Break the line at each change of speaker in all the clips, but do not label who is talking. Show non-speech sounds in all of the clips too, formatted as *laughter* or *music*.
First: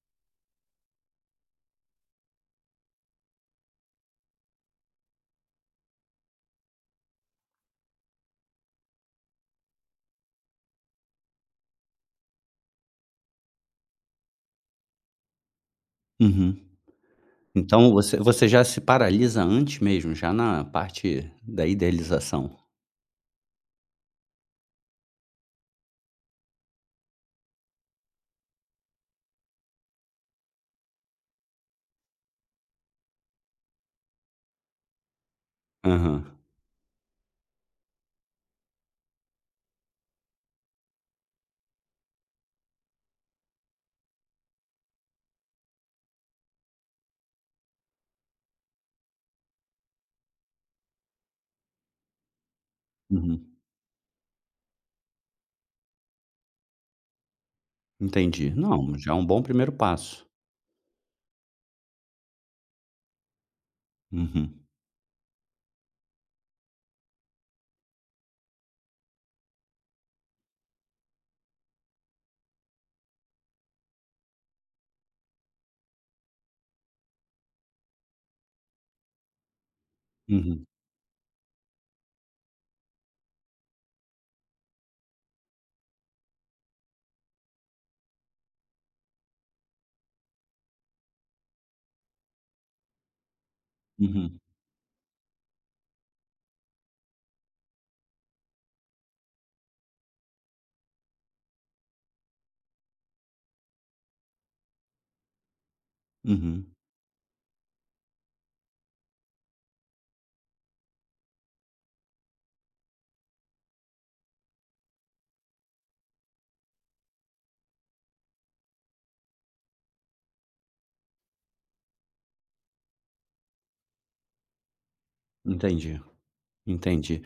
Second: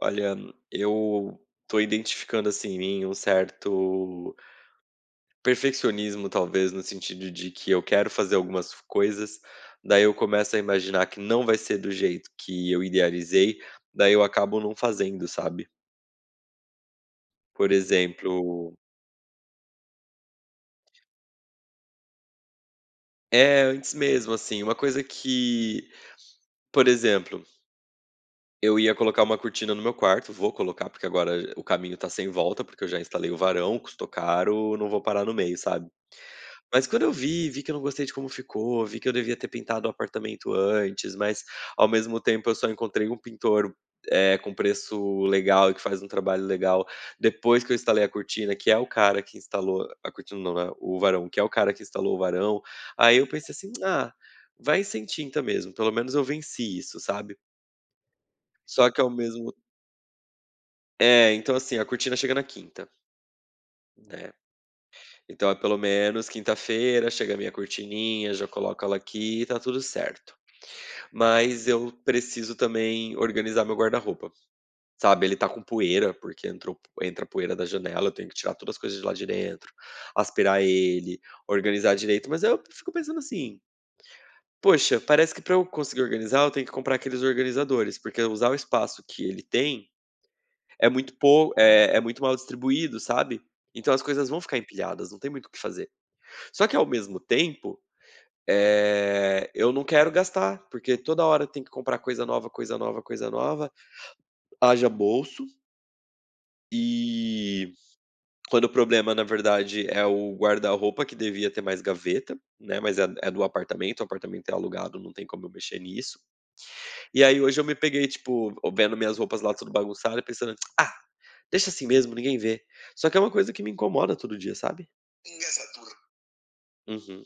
Olha, eu tô identificando assim em mim um certo perfeccionismo, talvez, no sentido de que eu quero fazer algumas coisas, daí eu começo a imaginar que não vai ser do jeito que eu idealizei, daí eu acabo não fazendo, sabe?
Uhum.
Por
Então você já
exemplo,
se paralisa antes mesmo, já na parte da idealização.
é antes mesmo, assim, uma coisa que, por exemplo, eu ia colocar uma cortina no meu quarto, vou colocar, porque agora o caminho tá sem volta, porque eu já instalei o varão, custou caro, não vou parar no meio, sabe?
Aham.
Mas quando eu vi, vi que eu não gostei de como ficou, vi que eu devia ter pintado o apartamento antes, mas ao mesmo tempo eu só encontrei um pintor, com preço legal e que faz um trabalho legal depois que eu instalei a cortina, que é o cara que instalou a cortina não, né, o varão, que é o cara que instalou o varão. Aí eu
Uhum.
pensei assim: "Ah, vai sem tinta mesmo, pelo menos eu venci isso", sabe.
Entendi.
Só
Não,
que ao
já é um bom
mesmo
primeiro passo.
é, então assim, a cortina chega na quinta, né.
Uhum.
Então é pelo menos quinta-feira chega a minha cortininha, já coloco ela aqui e tá tudo certo. Mas eu preciso também organizar meu guarda-roupa, sabe. Ele tá com poeira, porque entrou entra poeira da janela, eu tenho que tirar todas as coisas de lá de dentro, aspirar
Uhum.
ele, organizar direito, mas eu fico pensando assim: "Poxa, parece que pra eu conseguir organizar eu tenho que comprar aqueles organizadores, porque usar o espaço que ele tem é muito pouco, é muito mal distribuído", sabe. Então as coisas
Uhum.
vão ficar empilhadas, não tem muito o que fazer. Só que ao mesmo tempo, eu não quero gastar, porque toda hora tem que comprar coisa nova, coisa nova, coisa nova. Haja bolso,
Uhum.
e quando o problema, na verdade, é o guarda-roupa, que devia ter mais gaveta, né, mas é do apartamento, o apartamento é alugado, não tem como eu mexer nisso. E aí hoje eu me peguei, tipo, vendo minhas roupas lá tudo bagunçado e pensando: "Ah, deixa assim mesmo, ninguém vê". Só que é uma coisa que me incomoda todo dia, sabe? Engraçadura.
Entendi, entendi.
Uhum.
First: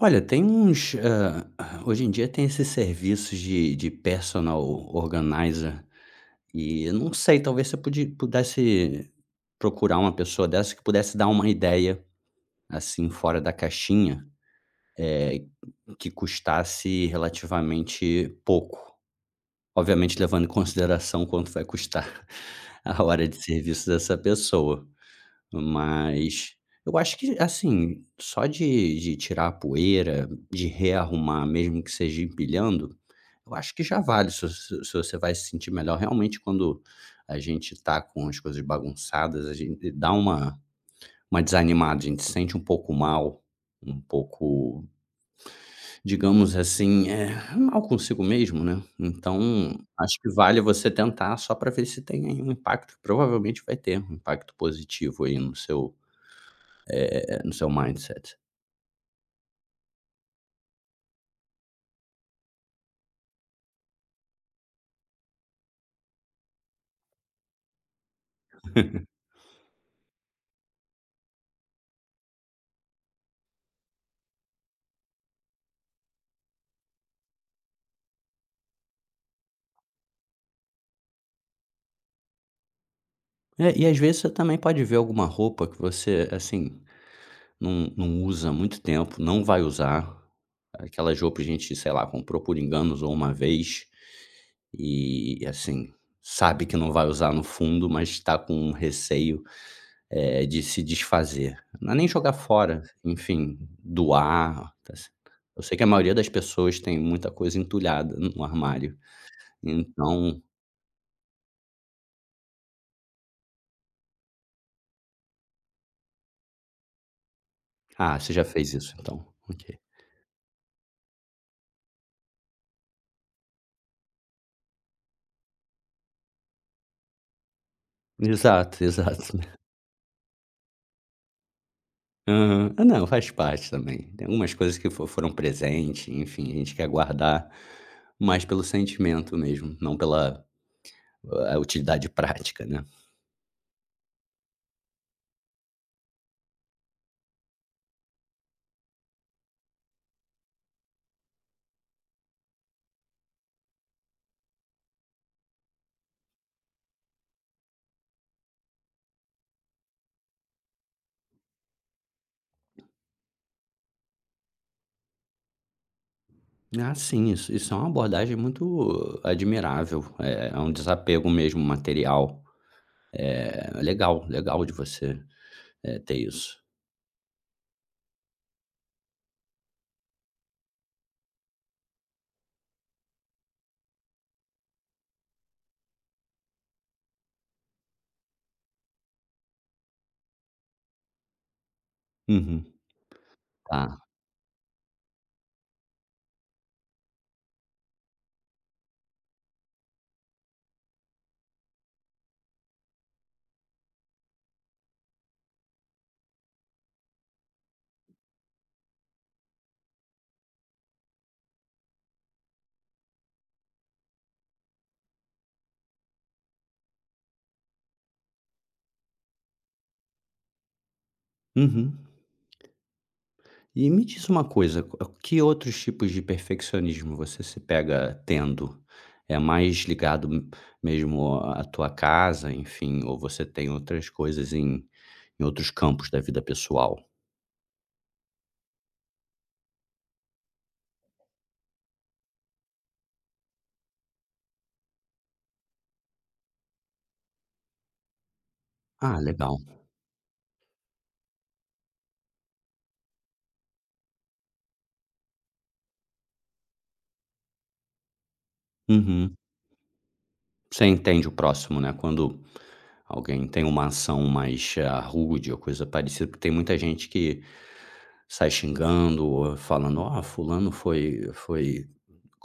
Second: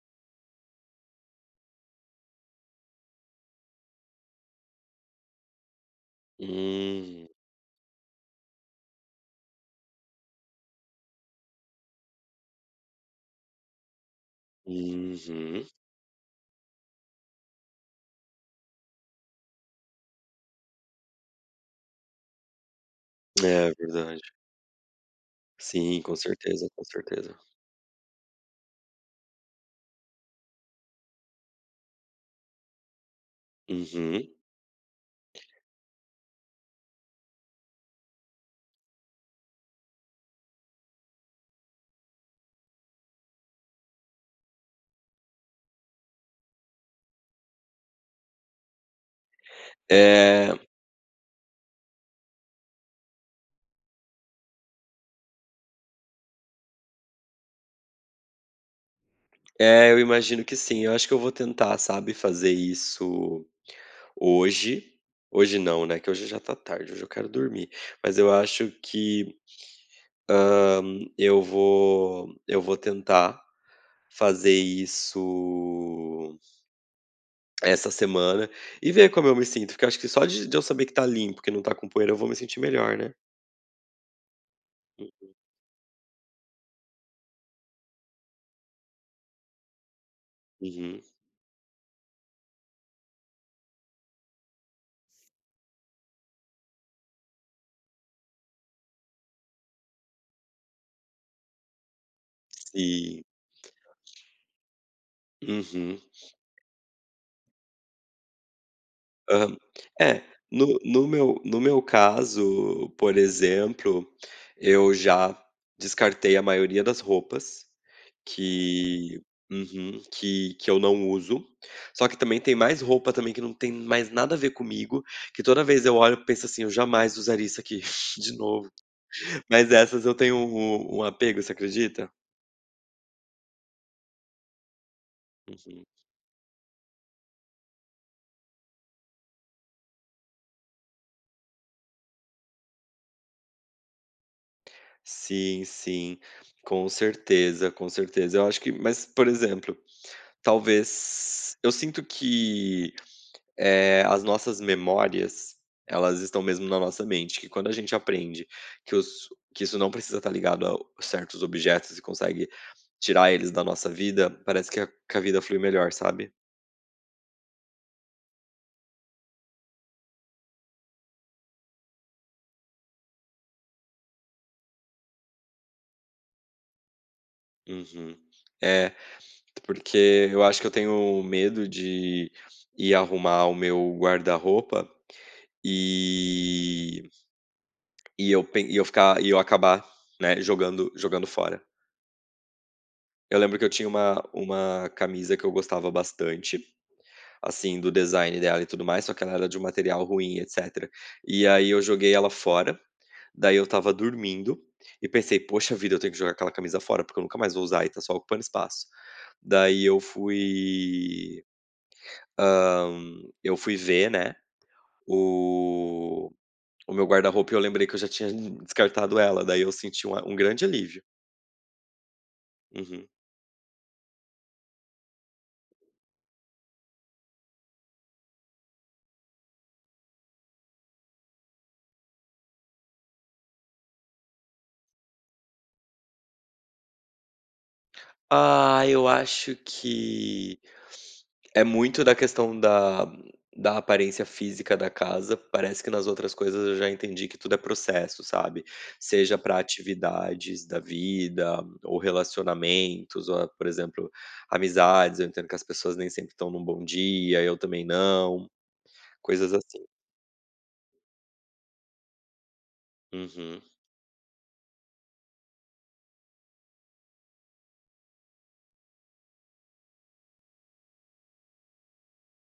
Olha, tem uns, hoje em dia tem esses serviços de personal organizer e eu não
Hum,
sei, talvez você podi pudesse procurar uma pessoa dessa que pudesse dar uma ideia, assim, fora da caixinha. Eh,
uhum.
que custasse relativamente pouco. Obviamente levando em consideração quanto vai custar *laughs* a hora de
É
serviço dessa
verdade.
pessoa.
Sim, com
Mas
certeza, com
eu acho
certeza.
que, assim, só de tirar a poeira, de rearrumar, mesmo que seja empilhando, eu acho que já vale.
Uhum.
Se você vai se sentir melhor realmente quando a gente tá com as coisas bagunçadas, a gente dá uma desanimada, a gente se sente um pouco mal, um pouco. Digamos assim, mal consigo mesmo, né, então acho que
Eh,
vale você tentar só para ver se tem aí um impacto, que provavelmente vai ter um impacto positivo aí no seu, no seu mindset.
é, eu imagino que sim. Eu acho que eu vou tentar, sabe, fazer isso hoje. Hoje não, né, que hoje já tá tarde, hoje eu quero dormir. Mas eu acho que eu vou tentar fazer isso essa semana e ver como eu me sinto, porque eu acho que só de eu saber que tá limpo, que não tá com poeira, eu vou me sentir melhor, né.
É, e às vezes você também pode ver alguma roupa que você, assim, não usa há muito tempo, não vai usar,
Uhum.
aquelas roupas que a gente, sei lá, comprou por enganos ou uma vez, e, assim, sabe que não vai usar no fundo, mas está com um receio. De se desfazer. Não é nem jogar fora,
Sim.
enfim, doar, tá ce, eu sei que a
Uhum.
maioria das pessoas tem muita coisa entulhada no armário,
Aham. É,
então.
no meu no meu caso, por exemplo, eu já descartei a maioria das roupas
Ah, você já fez isso
que
então, ok.
uhum, que eu não uso. Só que também tem mais roupa também que não tem mais nada a ver comigo, que toda vez eu olho e penso assim: "Eu jamais usaria isso aqui *laughs* de novo".
Exato, exato. *laughs*
Mas essas eu tenho um apego, você acredita?
Aham. Ah, não, faz parte também. Tem algumas coisas que fo foram
Uhum.
presente, enfim, a gente quer guardar mais pelo sentimento mesmo, não pela a utilidade prática, né.
Sim, sim, com certeza, com certeza. Eu acho que mas, por exemplo Talvez. Eu sinto que, as nossas memórias, elas estão mesmo na nossa mente, que quando a gente aprende que os que isso não precisa estar ligado a certos objetos e consegue tirar eles da nossa vida, parece que a vida flui melhor, sabe.
Ah, sim, isso é uma abordagem muito admirável, é é um desapego mesmo material. É legal, legal de você, ter isso.
Uhum. É, porque eu acho que eu tenho medo de ir arrumar o meu guarda-roupa e e eu pen e eu ficar e eu acabar, né, jogando fora.
Uhum.
Eu lembro que eu tinha
Tá.
uma camisa que eu gostava bastante, assim, do design dela e tudo mais, só que ela era de um material ruim, etcétera. E aí eu joguei ela fora, daí eu estava dormindo e pensei: "Poxa vida, eu tenho que jogar aquela camisa fora, porque eu nunca mais vou usar e tá só ocupando espaço". Daí eu fui, hã, eu fui ver, né, o o meu guarda-roupa e eu lembrei que eu já tinha descartado ela, daí eu senti um grande alívio.
Uhum.
Uhum.
E me diz uma coisa, que outros tipos de perfeccionismo você se pega tendo? É mais ligado m mesmo à tua casa, enfim, ou você tem outras coisas em em outros campos da vida pessoal?
Ah, eu acho que é muito da questão da aparência física da casa. Parece que nas outras coisas eu já entendi que tudo é processo, sabe?
Ah,
Seja
legal.
para atividades da vida ou relacionamentos, ou, por exemplo, amizades. Eu entendo que as pessoas nem sempre estão num bom dia, eu também não,
Uhum.
coisas assim.
Você entende o próximo, né, quando alguém
Uhum.
tem uma ação mais, ah, rude ou coisa parecida, porque tem muita gente que sai xingando ou falando: "Ó, fulano foi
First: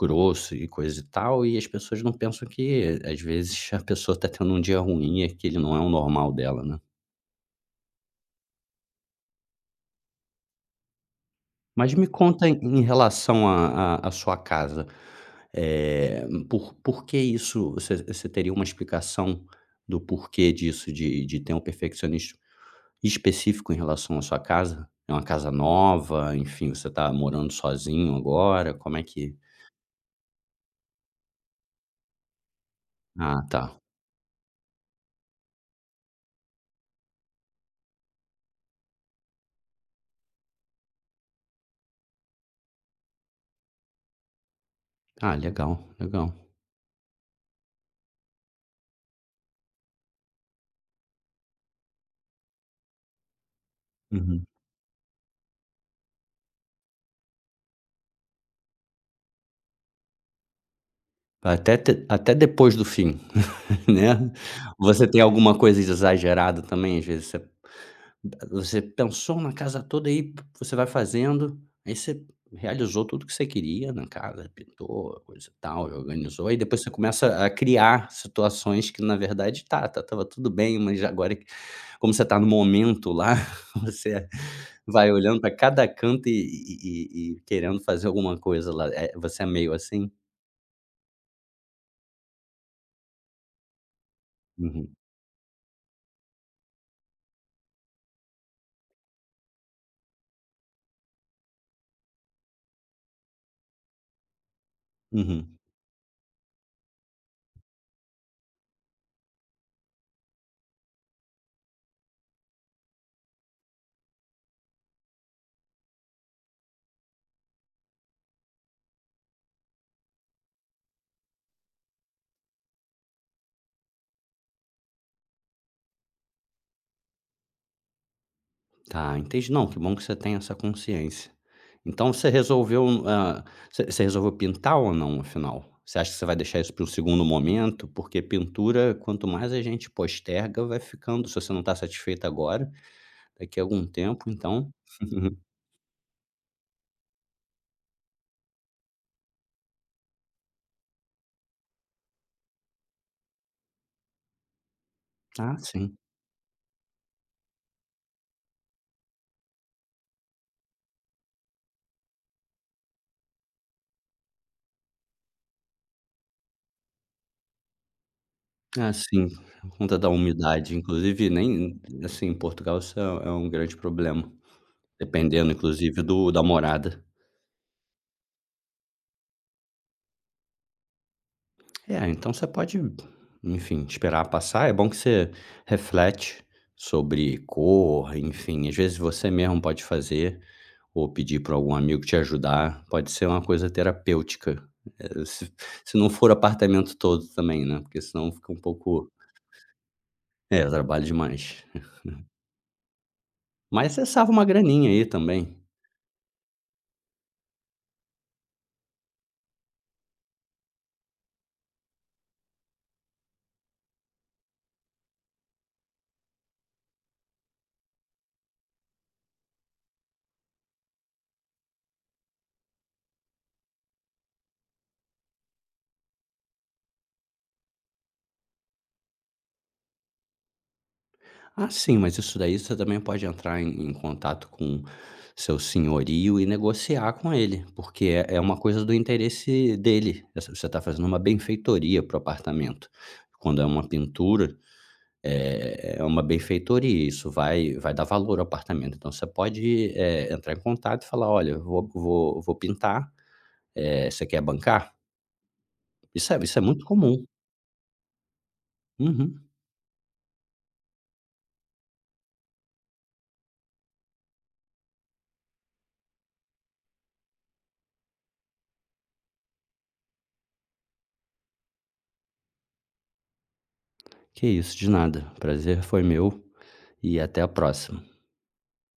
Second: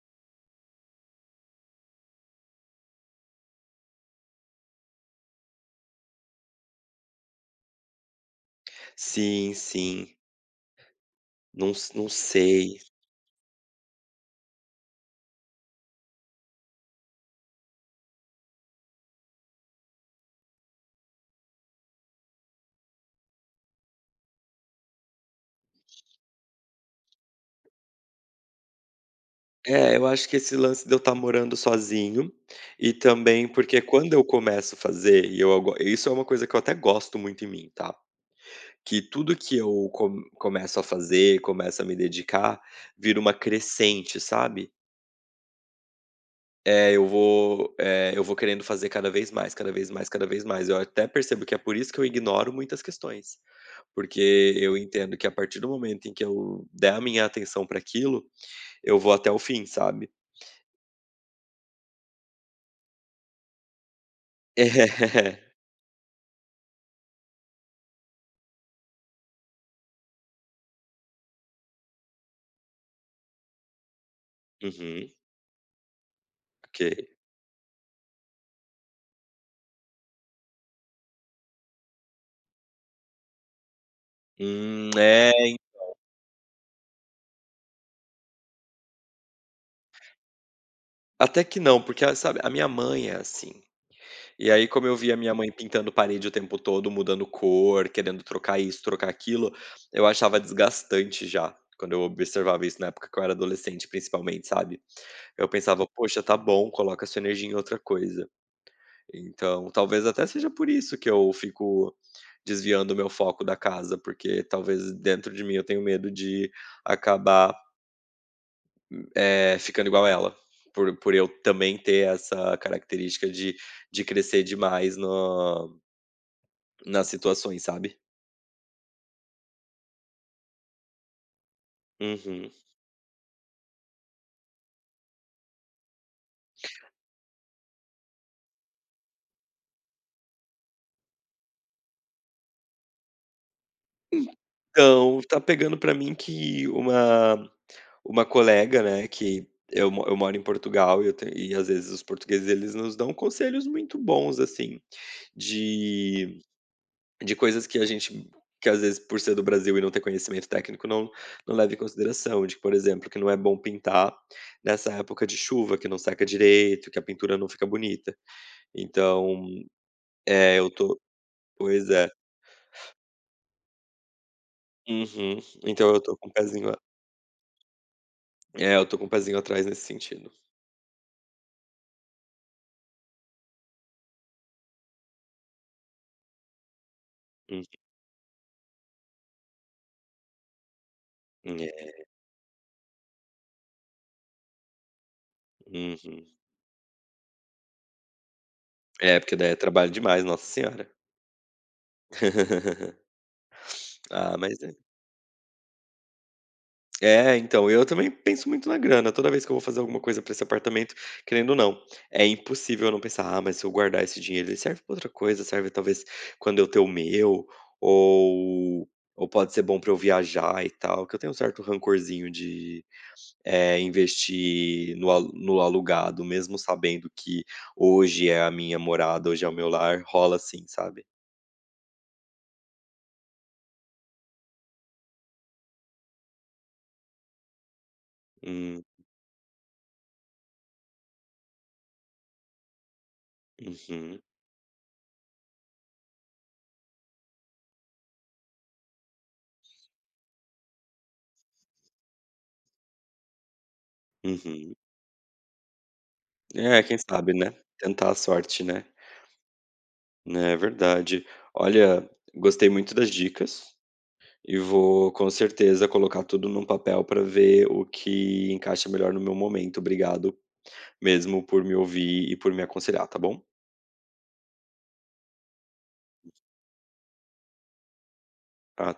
grosso e coisa e tal", e as pessoas não pensam que, às vezes, a pessoa está tendo um dia ruim e ele não é o normal dela, né.
Sim, sim. Não
Mas
s
me
não
conta em
sei.
em relação à sua casa, por que isso você teria uma explicação do porquê disso de ter um perfeccionismo específico em relação à sua casa? É uma casa nova, enfim, você está morando sozinho agora, como é que.
É, eu acho que esse lance de eu estar morando sozinho, e
Ah,
também
tá.
porque quando eu começo a fazer, e eu ago isso é uma coisa que eu até gosto muito em mim, tá, que tudo que eu co começo a fazer, começo a me dedicar, vira uma crescente, sabe.
Ah, legal, legal.
É, eu vou, eu vou querendo fazer cada vez mais, cada vez mais, cada vez mais. Eu até percebo que é por isso que eu ignoro muitas questões,
Uhum.
porque eu entendo que a partir do momento em que eu der a minha atenção para aquilo, eu vou até o fim, sabe.
Até te até depois do fim, *laughs* né.
*laughs*
Você tem
É.
alguma coisa exagerada também? Às vezes você pensou na casa toda aí você vai fazendo, aí você realizou tudo que você queria na casa,
Uhum.
pintou, coisa e tal, organizou, aí
Ok.
depois você começa a criar situações que na verdade tá estava tudo bem, mas agora que como você tá no momento lá, *laughs* você vai
É,
olhando para cada canto e querendo fazer alguma coisa lá, você é meio assim?
até que não, porque a sabe, a minha mãe é assim. E aí como
Uhum,
eu via a minha mãe pintando parede o tempo todo, mudando cor, querendo trocar isso, trocar aquilo, eu achava desgastante já, quando eu observava isso na época que eu era adolescente principalmente, sabe. Eu
uhum.
pensava: "Poxa, tá bom, coloca sua energia em outra coisa". Então, talvez até seja por isso que eu fico desviando o meu foco da casa, porque talvez dentro de mim eu tenho medo de acabar ficando igual ela, por eu também ter essa característica de crescer demais no nas situações, sabe.
Tá, entendi. Não, que bom que você tem essa consciência. Então você
Uhum.
resolveu, ah, você resolveu pintar ou não, afinal? Você acha que você vai deixar isso para um segundo momento? Porque pintura, quanto mais a gente posterga, vai ficando. Se você não está satisfeito agora, daqui a algum tempo, então.
Então, tá
*laughs*
pegando pra mim que uma colega, né, que eu moro em Portugal e eu tenho e às vezes os portugueses eles nos dão conselhos muito bons, assim,
Ah, sim.
de de coisas que a gente que às vezes por ser do Brasil e não ter conhecimento técnico não leva em consideração, de, por exemplo, que não é bom pintar nessa época de chuva, que não seca direito, que a pintura não fica bonita.
Ah, sim,
Então,
por conta da
é eu
umidade.
tô
Inclusive, nem
pois é.
assim, em Portugal isso é um grande problema,
Uhum.
dependendo,
Então
inclusive,
eu tô com
do
o
da
pezinho a
morada.
é, eu tô com o pezinho atrás nesse sentido.
É, então você pode, enfim, esperar passar. É bom que você reflete sobre
Uhum.
cor, enfim, às vezes você mesmo pode fazer ou pedir para algum
É.
amigo te ajudar. Pode ser uma coisa terapêutica. Eh, se Se não
Uhum.
for apartamento todo também, né, porque senão fica um pouco,
É, porque daí é trabalho demais, nossa
é,
senhora.
trabalho demais.
*laughs*
Mas você salva
Ah,
uma
mas é
graninha aí também.
É, então, eu também penso muito na grana. Toda vez que eu vou fazer alguma coisa pra esse apartamento, querendo ou não, é impossível eu não pensar: "Ah, mas se eu guardar esse dinheiro, ele serve pra outra coisa, serve talvez quando eu ter o meu, ou ou pode ser bom pra eu viajar e tal", que eu tenho um certo rancorzinho de, investir no alugado, mesmo sabendo que hoje é a minha morada, hoje é o meu lar, rola assim, sabe.
Ah, sim, mas isso daí você também pode entrar em, em contato com seu senhorio e negociar com ele, porque é, é uma
Hum,
coisa do interesse dele. Essa- Você está fazendo uma benfeitoria para o apartamento. Quando é uma
uhum,
pintura, é, é uma benfeitoria, isso vai, vai dar valor ao apartamento. Então você pode é, entrar em contato e falar: olha, eu vou pintar, é, você quer
uhum.
bancar? Isso é
É,
muito
quem
comum.
sabe, né, tentar a sorte, né.
Uhum.
É verdade. Olha, gostei muito das dicas e vou com certeza colocar tudo num papel para ver o que encaixa melhor no meu momento. Obrigado mesmo por me ouvir e por me aconselhar, tá bom?
Que isso, de nada. Prazer foi meu e até a próxima.
Até